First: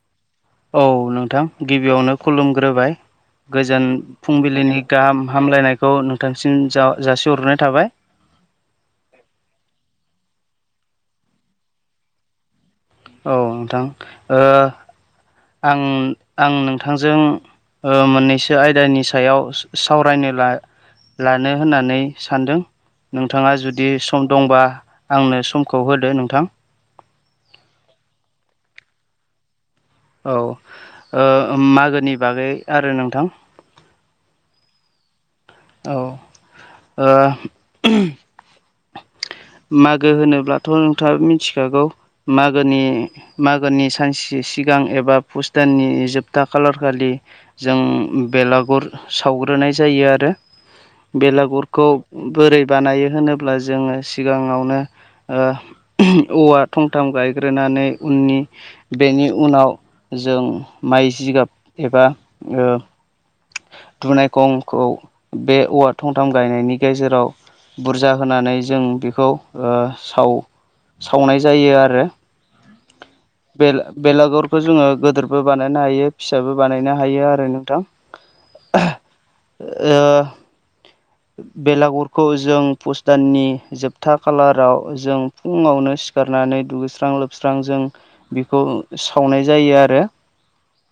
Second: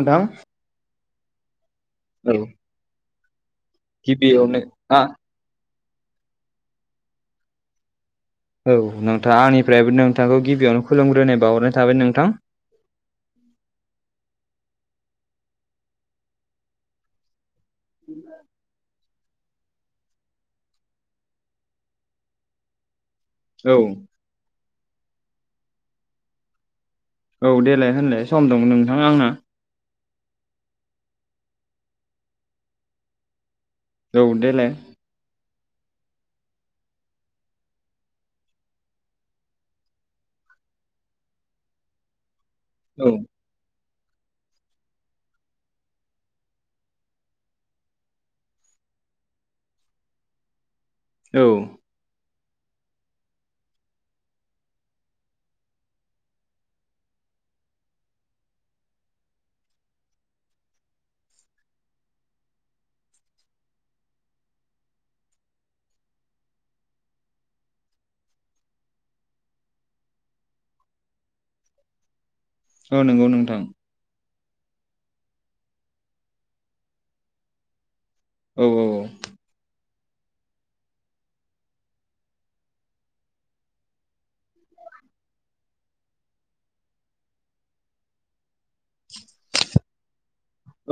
नोंथां औ नोंथां गिबियावनो औ खुलुमग्रोबाय गोजोन गिबियावनो फुंबिलिनि आ गाहाम हा हामलायनायखौ नोंथांसिम जा जासिहररनाय थाबाय औ नोंथांङा आंनिफ्रायबो नोंथांखौ गिबियावनो खुलुमग्रोनाय बाहरनाय थाबाय नोंथां। औ नोंथां आं आं नोंथांजों ओ मोननैसो आयदानि सायाव ओ सावरायनो लानो होननानै सानदों नोंथाङा औ जुदि सम दंबा आंनो समखौ होदो नोंथां। औ देलाय होनलाय सम दं नोंथां आंहा। औ मागोनि बागै आरो नोंथां। औ देलाय ओ औ ओ मागो होनोब्लाथ' नोंथांङा मिथिखागौ मागोनि औ मागोनि सानसे सिगां एबा भुस दाननि जोबथा खालारखालि ओ जों बेलागुर सावग्रोनाय जायो आरो। औ बेलागुरखौ बोरै बानायो होनोब्ला जोंङो सि सिगांङावनो ओ औवा थंथाम गायग्रोनानै उननि बेनि उनाव जों माइ जिगाब एबा ओ दुनायखंखौ बे औवा थंथाम गायनायनि गेजेराव बुरजा होनानै जों बेखौ साव सावनाय जायो आरो। औ नंगौ नों बे बेलागरखौ जोंङो गोदोरबो बानायनो हायो फिसाबो बानायनो हायो आरो नोंथां। औ औ। ओ बेलागुरखौ जों पुस दाननि जोबथा खालाराव जों फुङावनो सिखारनानै दुगैस्रां लोबस्रां जों बिखौ सावनाय जायो आरो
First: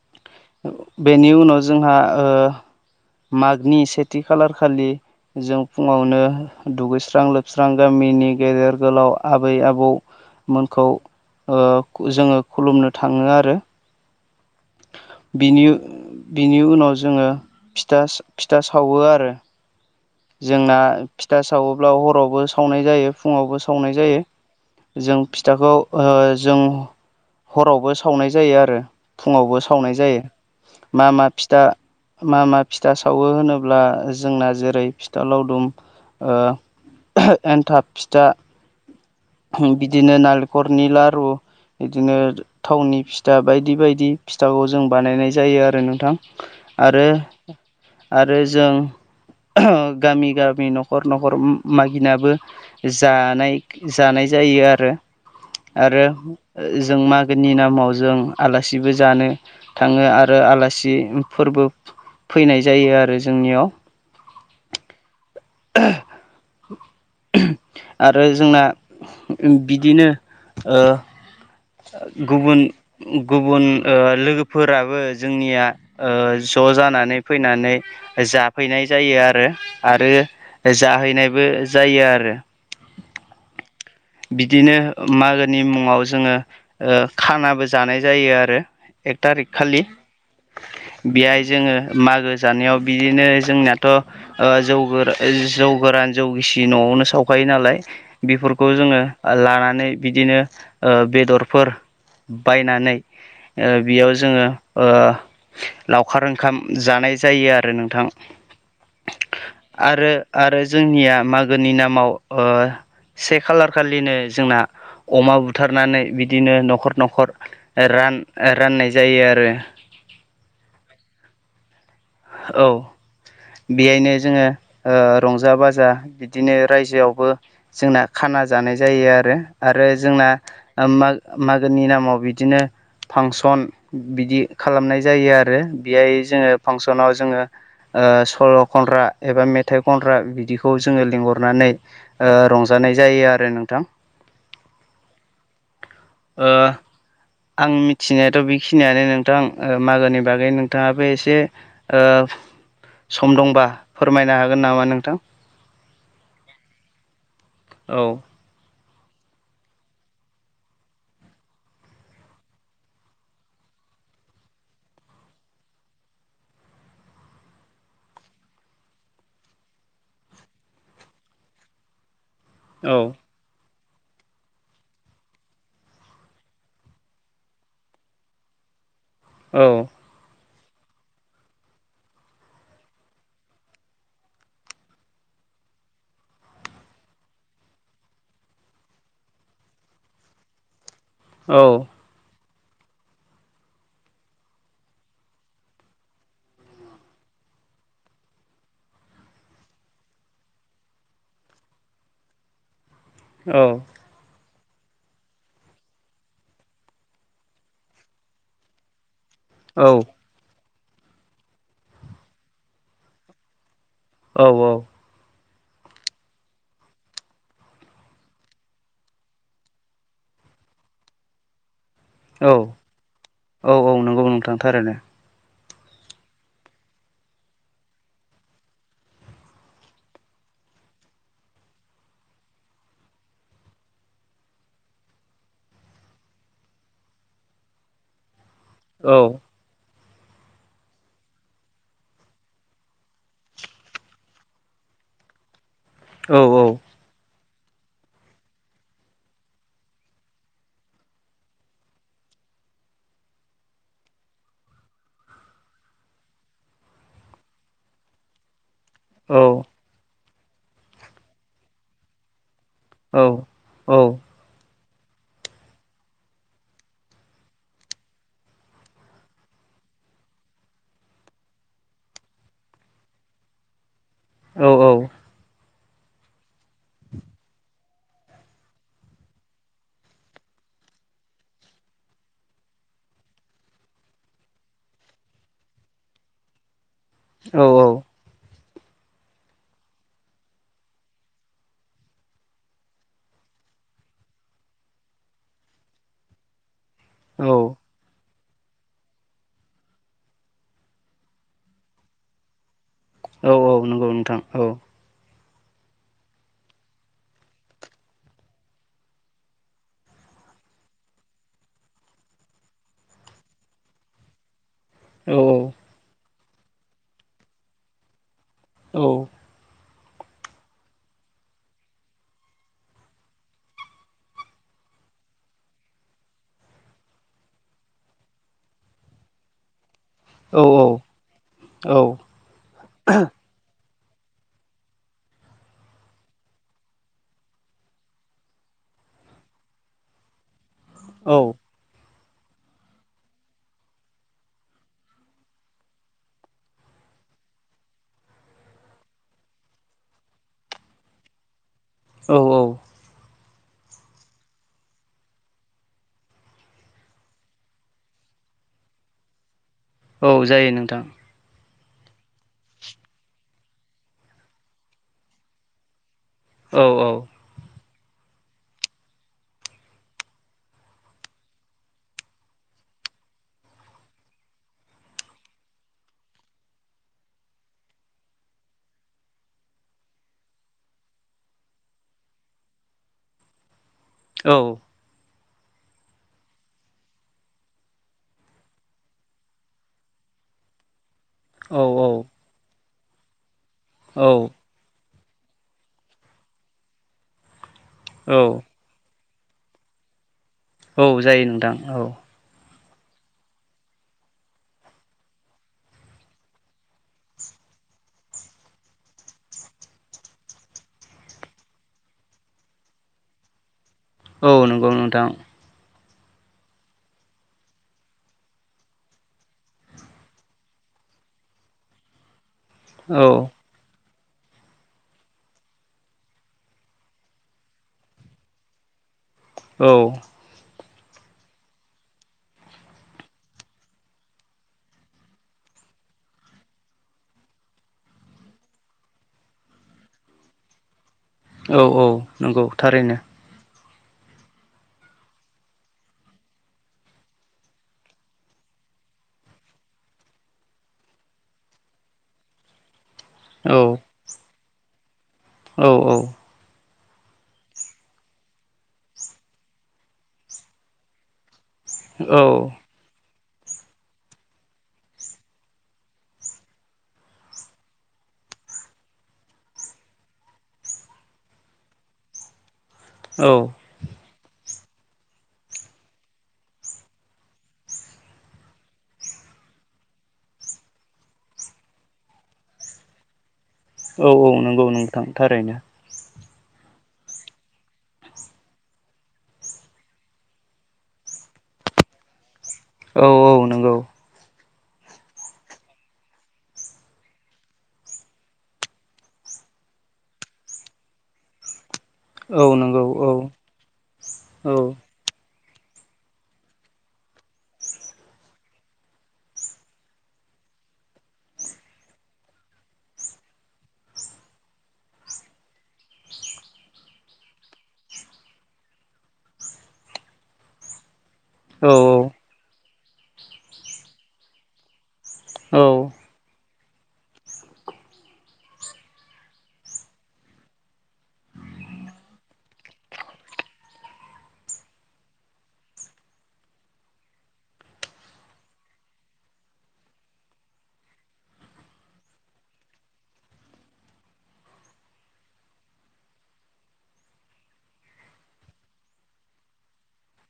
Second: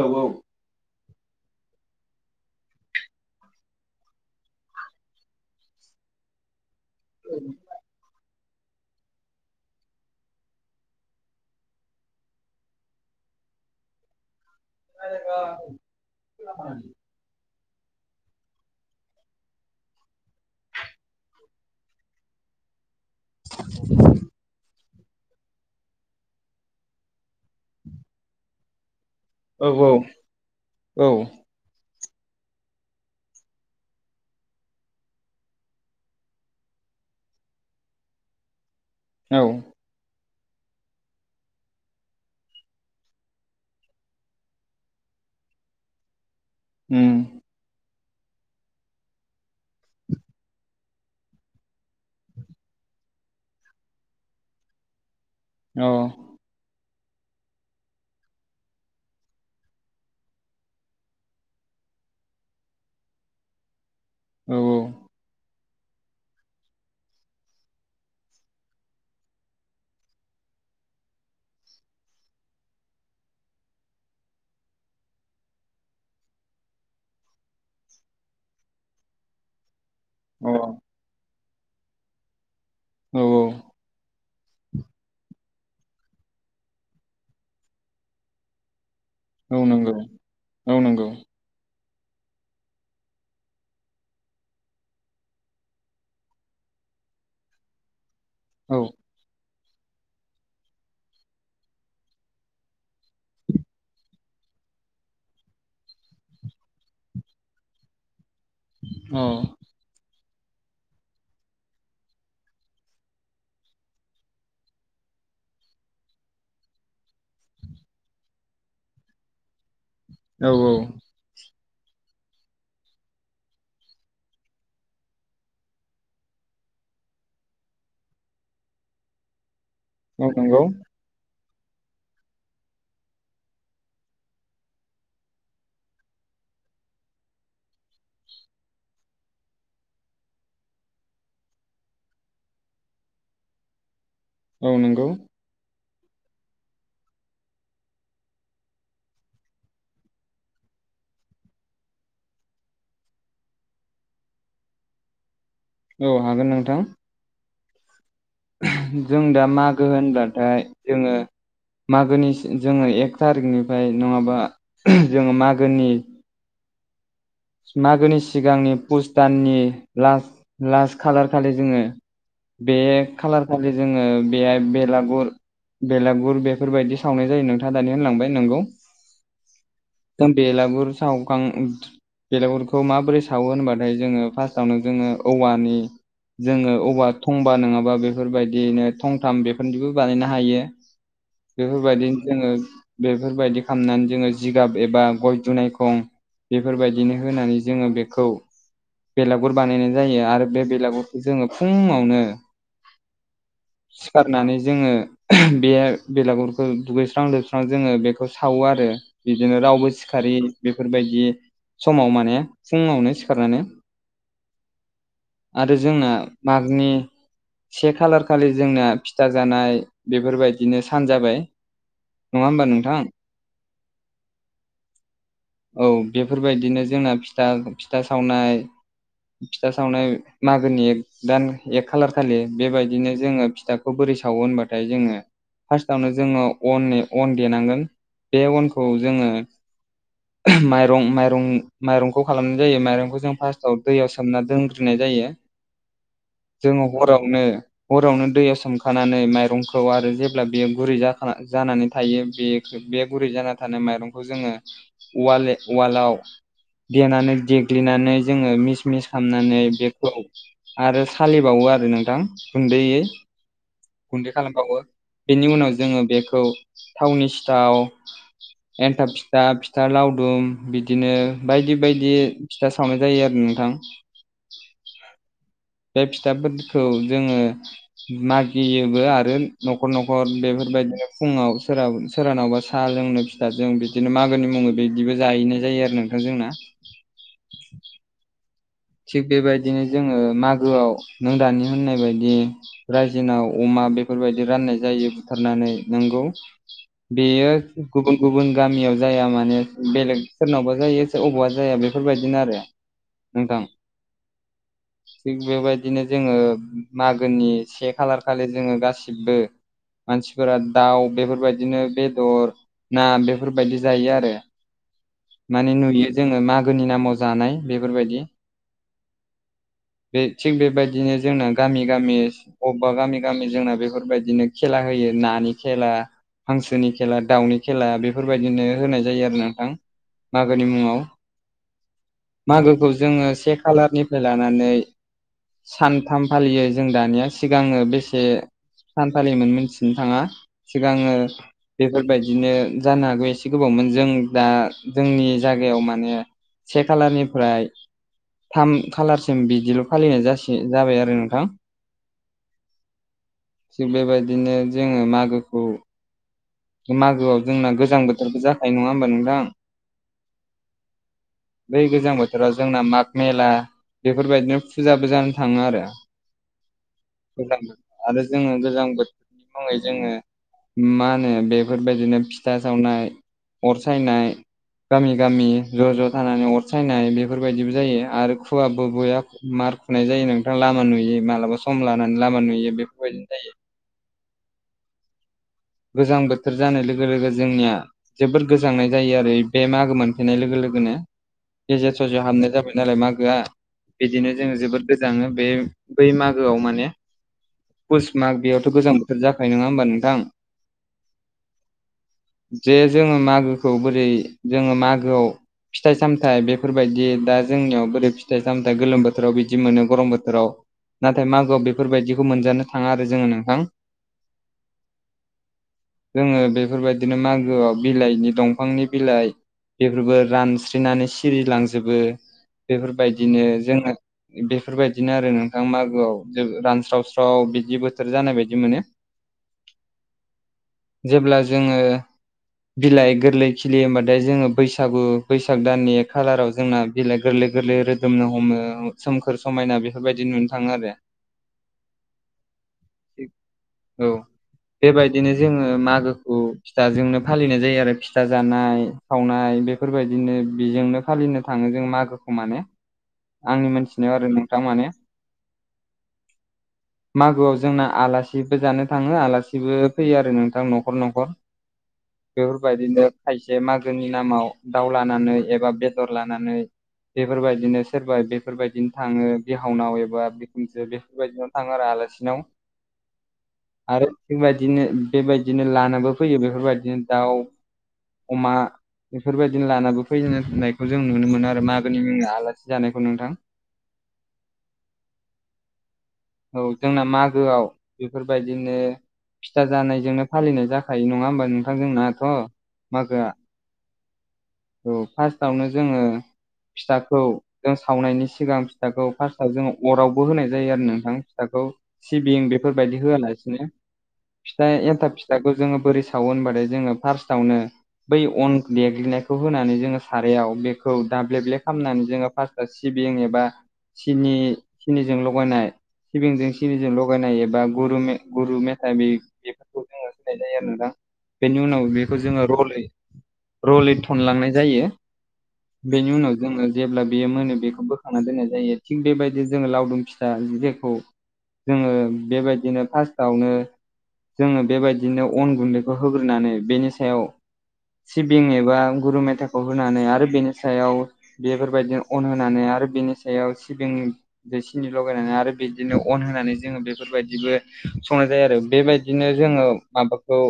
औ औ बेनि उनाव जोंहा ओ मागनि सेथि खालार खालि जों फुङावनो दुगैस्रां लोबस्रां गामिनि गेदेर गोलाव आबै आबौमोनखौ। ओ जोंङो खुलुमनो थांङो आरो बिनि बिनि उनाव जोंङो फिथा सावो आरो ओ जोंना फिथा सावोब्ला हरावबो सावनाय जायो फुंङावबो सावनाय जायो जों फिथाखौ जों हरावबो सावनाय जायो आरो। फुङावबो औ औ सावनाय जायो मा औ मा फिथा मा मा फिथा सावो होनोब्ला जोंना जेरै फिथा लावदुम ओ एनथाब फिथा औ बिदिनो नालेंखरनि लारु ओ बिदिनो थावनि फिथा बायदि बायदि फिथाखौ जों बानायनाय जायो आरो नोंथां। आरो उम आरो जों गामि गामि नखर नखर मागिनाबो जानाय जानाय जायो आरो अ औ आरोथ' ओ जों मागोनि नामाव जों आलासिबो जानो थाङो आरो आलासि फोरबो। फैनाय जायो आरो जोंनियाव। औ। [inaudible] आरो जोंना बिदिनो ओ ओ गुबुन गुबुन ओ लोगोफोराबो जोंनिया ओ ज' जानानै फैनानै जाफैनाय जायो आरो ओ आरो अ जाहैनायबो जायो आरो। औ औ। बिदिनो मागोनि मुङाव जोङो ओ‌ खानाबो जानाय जायो आरो। एक थारिक औ खालि नंगौ औ नंगौ बेहाय जोङो मागो जानायाव बिदिनो जोंनियाथ' ओ ओ जौ गो जौ गोरान जौ गिसि न'वावनो सावखायो नालाय। बेफोरखौ औ अ जोङो लानानै बिदिनो ओ बेदर फोर फोर बायनानै बेयाव जोङो। लावखार ओंखाम जानाय जायो आरो नोंथां। अ आरो आरो जोंनिया मागोनि नामाव ओ से खालार खालिनो जोंना अमा बुथारनानै बि ओ बिदिनो नखर नखर रान राननाय जायो आरो औ औ। औ बेयायनो जोङो रंजा बाजा बिदिनो रायजोआवबो ओ जोंना खाना जानाय जायो आरो आरो जोंना नंगौ मागो गोनि नामाव बिदिनो फांसन बिदि खालामनाय जायो आरो बेहाय जोङो फांसनाव जोङो ओ ओ सल' खनग्रा एबा मेथाइ खनग्रा बिदिखौ जोङो लिंहरनानै ओ रंजानाय जायो आरो नोंथां। औ नंगौ ओ आं मिथिनायाथ' बेखिनियानो नोंथां ओ मागोनि बागै नोंथाङाबो एसेओ ओ सम दंबा फोरमायनो हागोन नामा नोंथां? औ हागोन नोंथां। औ जों दा मागो होनब्लाथाय जोङो ओ मागोनि जोङो एक थारिकनिफ्राय [unintelligible] नङाबा जोङो मागोनि मागोनि सिगांनि पुस दाननि लास लास्ट खालार खालि जोङो अ बे औ खालार खालि जोङो बेयाय बेलागुर बेलागुर बेफोरबायदि सावनाय जायो नोंथाङा दानि होनलांबाय नंगौ ओ। दा बेलागुर सावखां बेलेगुरखौ माबोरै सावो होनबाथाय जोङो फार्स्टआवनो जोङो औवानि जोङो अबेबा थंबा नङाबा बेफोरबादियैनो थंथाम बेफोरनिबो बानायनो हायो। औ बेफोरबादिनो जोङो बेफोरबादि खालामनानै जोङो जि गाब एबा गय दुनायखं बेफोरबायदिनो होनानै जोङो बेखौ बेलागुर बानायनाय जायो आरो बे बेलागुरखौ जोङो फुङावनो औ। सिखारनानै जोङो [unintelligible] बे बेलागुरखौ दुगैस्रां लोबस्रां जोङो बेखौ सावो आरो बिदिनो रावबो सिखार बेफोरबायदि समाव माने फुङावनो सिखारनानै औ औ। आरो जोंना मागनि से खालार खालि जोंना फिथा जानाय बेफोरबायदिनो सान जाबाय। नङा औ होमबा नोंथां? औ औ नंगौ नोंथां थारैनो ओ। औ बेफोरबादिनो जोंना फिथा फिथा सावनाय फिथा सावनाय मागोनि एक दान एक खालार खालि बेबायदिनो जोङो फिथाखौ खौ बोरै सावोब होनबाथाय जोङो फास्टावनो जोङो अननि अन देनांगोन बे अनखौ खौ औ जोङो माइरं माइरं माइरंखौ खालामनाय जायो माइरंखौ जों फार्स्टआव दैयाव सोमना दोनग्रोनाय जायो। औ जोङो हरावनो हरावनो दैयाव सोमखानानै माइरंखौ आरो जेब्ला बेयो गुरै जाख जानानै थायो बे बे गुरै जाना थानाय माइरंखौ जोङो ओ वाल वालाव देनानै देग्लिनानै जोङो मिस मिस औ खामनानै बेखौ आरो सालिबावो आरो नोंथां गुन्दैयै। अ औ [unintelligible] खालामबावो बेनि उनाव जोङो बेखौ थावनि सिथाव एन्थाब फिथा फिथा लावदुम बिदिनो बायदि बायदि फिथा सावनाय जायो आरो नोंथां। औ औ। बे फिथाफोरखौ जोङो मागियोबो आरो न'खर न'खर बेफोरबायदिनो फुङाव सोराबो सोरानावबा सा लोंनो फिथाजों बिदिनो मागोनि मुङै बे बिदिबो जाहैनाय जायो आरो नोंथां जोंना। औ औ। थिग बेबायदिनो जोङो मागोआव नों दानि होननाय बायदि रायजोनाव अमा बेफोरबायदि राननाय जायो बुथारनानै नोंगौ। औ बेयो गुबुन गुबुन गामियाव जाया माने बेलेग सोरनावबा जायो अबावबा जाया बेफोरबायदिनो आरो। औ नोंथां औ नंगौ नोंथां औ। थिग बेबायदिनो जोङो मागोनि से खालार खालि जोङो गासिबो मानसिफोरा दाउ बेफोरबायदिनो बेदर ना बेफोरबायदि जायो आरो। औ माने नुयो जोङो मागोनि नामाव जानाय बेफोरबायदि। औ। बे थिग बेबायदिनो जोंना गामि गामि अबबा गामि गामि जोंना बेफोरबायदिनो खेला होयो नानि खेला हांसोनि खेला दाउनि खेला बेफोरबायदिनो होनाय जायो आरो नोंथां। औ मागोनि मुङाव। औ मागोखौ जोङो से खालारनिफ्राय लानानै सानथाम फालियो जों दानिया सिगाङो बेसे सान फालिमोन मिथिनो थाङा सिगाङो बेफोरबायदिनो जानो हागौ एसे गोबावमोन। जों दा जोंनि जागायाव माने से खालानिफ्राय थाम खालारसिम बिदिल फालिनाय जासि जाबाय आरो नोंथां। औ औ। थिग बेबायदिनो जोङो मागोखौ मागोआव जोंना गोजां बोथोरबो जाखायो नङा होमबा नोंथां? औ जायो नोंथां। बै गोजां बोथोराव जोंना माग मेला बेफोरबायदिनो फुजाबो जानो थाङो आरो। औ औ। गोजां बोथोर आरो जोङो गोजां बोथोरनि मुङै जोङो मा होनो बेफोरबायदिनो फिथा सावनाय अर सायनाय गामि गामि ज' ज' थानानै अरसायनाय बेफोरबायदिबो जायो आरो खुवाबो ब'या मार नाय जायो नोंथां लामा नुयि मालाबा सम लानानै लामा नुयि बेफोरबायदिनो जायो। औ। गोजां बोथोर जानाय लोगो लोगो जोंनिया जोबोर गोजांनाय जायो आरो बे मागो मोनफैनाय लोगो लोगोनो। औ गेजेर ससेयाव हाबनाय जाबाय नालाय मागोआ बिदिनो जोङो जोबोर गोजाङो बे बै मागोआव माने पुस माग बेयावथ' गोजां बो थोर जाखायो नङा होमबा नोंथां? औ जायो नोंथां औ। जे जोङो मागोखौ बोरै जोङो मागोआव फिथाइ सामथायाइ बेफोरबायदि दा जोंनियाव बोरै फिथाइ सामथायाइ गोलोम बोथोराव बिदि मोनो गरम बोथोराव। नाथाय मागोआव बेफोरबायदिखौ मोनजानो थाङा आरो जोङो नोंथां। औ नोंगौ नोंथां‌। जोङो बेफोरबायदिनो मागोआव बिलाइनि दंफांनि बिलाइ बेफोरबो रानस्रिनानै सिरिलांजोबो औ बेफोरबायदिनो जोङो बेफोरबायदिनो आरो नोंथां मागोआव जों रानस्रावस्राव बिदि बोथोर जानाय बायदि मोनो। औ। जेब्ला जोङो बिलाइ गोरलै खिलियो होमबाथाय जोङो बैसागु बैसाग दाननि एक खालाराव जोंना बिलाइ गोरलै गोरलै रोदोमनो हमो सोमखोर समायना बेफोरबायदि नुनो थाङो आरो औ औ नंगौ थारैनो औ बेबायदिनो जोङो मागोखौ फिथाजोंनो फालिनाय जायो आरो फिथा जानाय सावनाय बेफोरबायदिनो बेजोंनो फालिनो थाङो जों मागोखौ माने आंनि मोनथिनायाव आरो नोंथां माने औ औ मागोआव जोंना आलासिबो जानो थाङो आलासि आलासिबो फैयो आरो नोंथां न'खर न'खर औ बेफोरबायदिनो खायसे मागोनि नामाव दाउ लानानै एबा बेदर लानानै बेफोरबायदिनो सोरबा बेफोरबायदिनो थाङो बिहावनाव एबा बिखुनजो बेफोरबायदिनो थाङो आरो आलासिनाव औ आरो बेबायदिनो बेबायदिनो लानोबो फैयो बेफोरबायदिनो दाउ अमा बेफोरबायदिनो लानाबो फैहोननायखौ जों नुनो मोनो आरो मागोनि मुङाव आलासि जानायखौ नोंथां औ औ नंगौ नोंथां थारैनो औ जोंना मागोआव बेफोरबायदिनो फिथा जानायजोंनो फालिनाय जाखायो नङा होमबा नोंथां जोंनाथ' औ मागोआ औ नंगौ औ फार्स्टावनो जोङो फिथाखौ जों सावनायनि सिगां फिथाखौ फार्स्टआव जों अरावबो होनाय जायो आरो न फिथाखौ सिबिं औ बेफोरबायदि नंगौ औ होआलासिनो फिथा औ एन्थाब फिथाखौ जोङो बोरै सावो होनबाथाय जोङो फार्स्टआवनो बै अन देग्लिनायखौ होनानै जोङो सारायाव बेखौ दाब्लेब्ले खालामनानै जोङो फार्स्ट सिबिं एबा सिनि सिनिजों लगायनाय सिबिंजों सिनिजों लगायनाय एबा गुरु गुरु मेथाइ बेफोरखौ जोङो होनाय जायो आरो नोंथां बेनि उनाव औ बेखौ जोङो रलै रलै थनलांनाय जायो बेनि उनाव जोङो जेब्ला बेयो मोनो बेखौ बोखांना दोननाय जायो थिग बेबायदि जोङो लावदुम फिथा ज जोङो बेबायदिनो फार्स्टआवनो जोनो बेबायदिनो अन गुन्दैखौ होग्रोनानै बेनि सायाव सिबिं एबा गुरु मेथाखौ होनानै आरो बेनि सायाव बेफोरबायदिनो अन होनानै आरो बेनि सायाव सिबिं दै सिनि लगायनानै आरो बे बिदिनो अन होनानै जोङो बेफोरबायदिबो संनाय जायो आरो बेबायदिनो जोङो माबाखौ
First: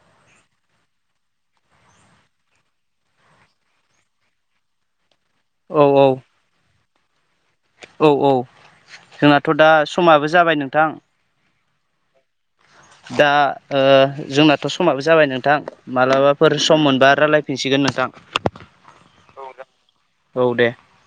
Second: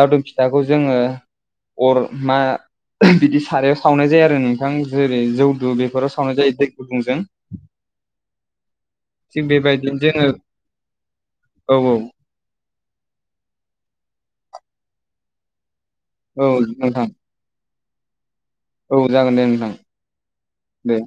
लावदुम फिथाखौ जोङो अर मा बिदि सारायाव सावनाय जायो आरो नोंथां जेरै जौ औ [unintelligible] बेफोराव सावनाय जायो दै गुदुंजों औ औ थिग जोंनाथ' दा बेबायदिनो जोङो समाबो जाबाय नोंथां औ औ दा जोंनाथ' समाबो जाबाय नोंथां औ मालाबाफोर सम नोंथां मोनबा रायलाय फिनसिगोन नोंथां औ जागोन दे नोंथां दे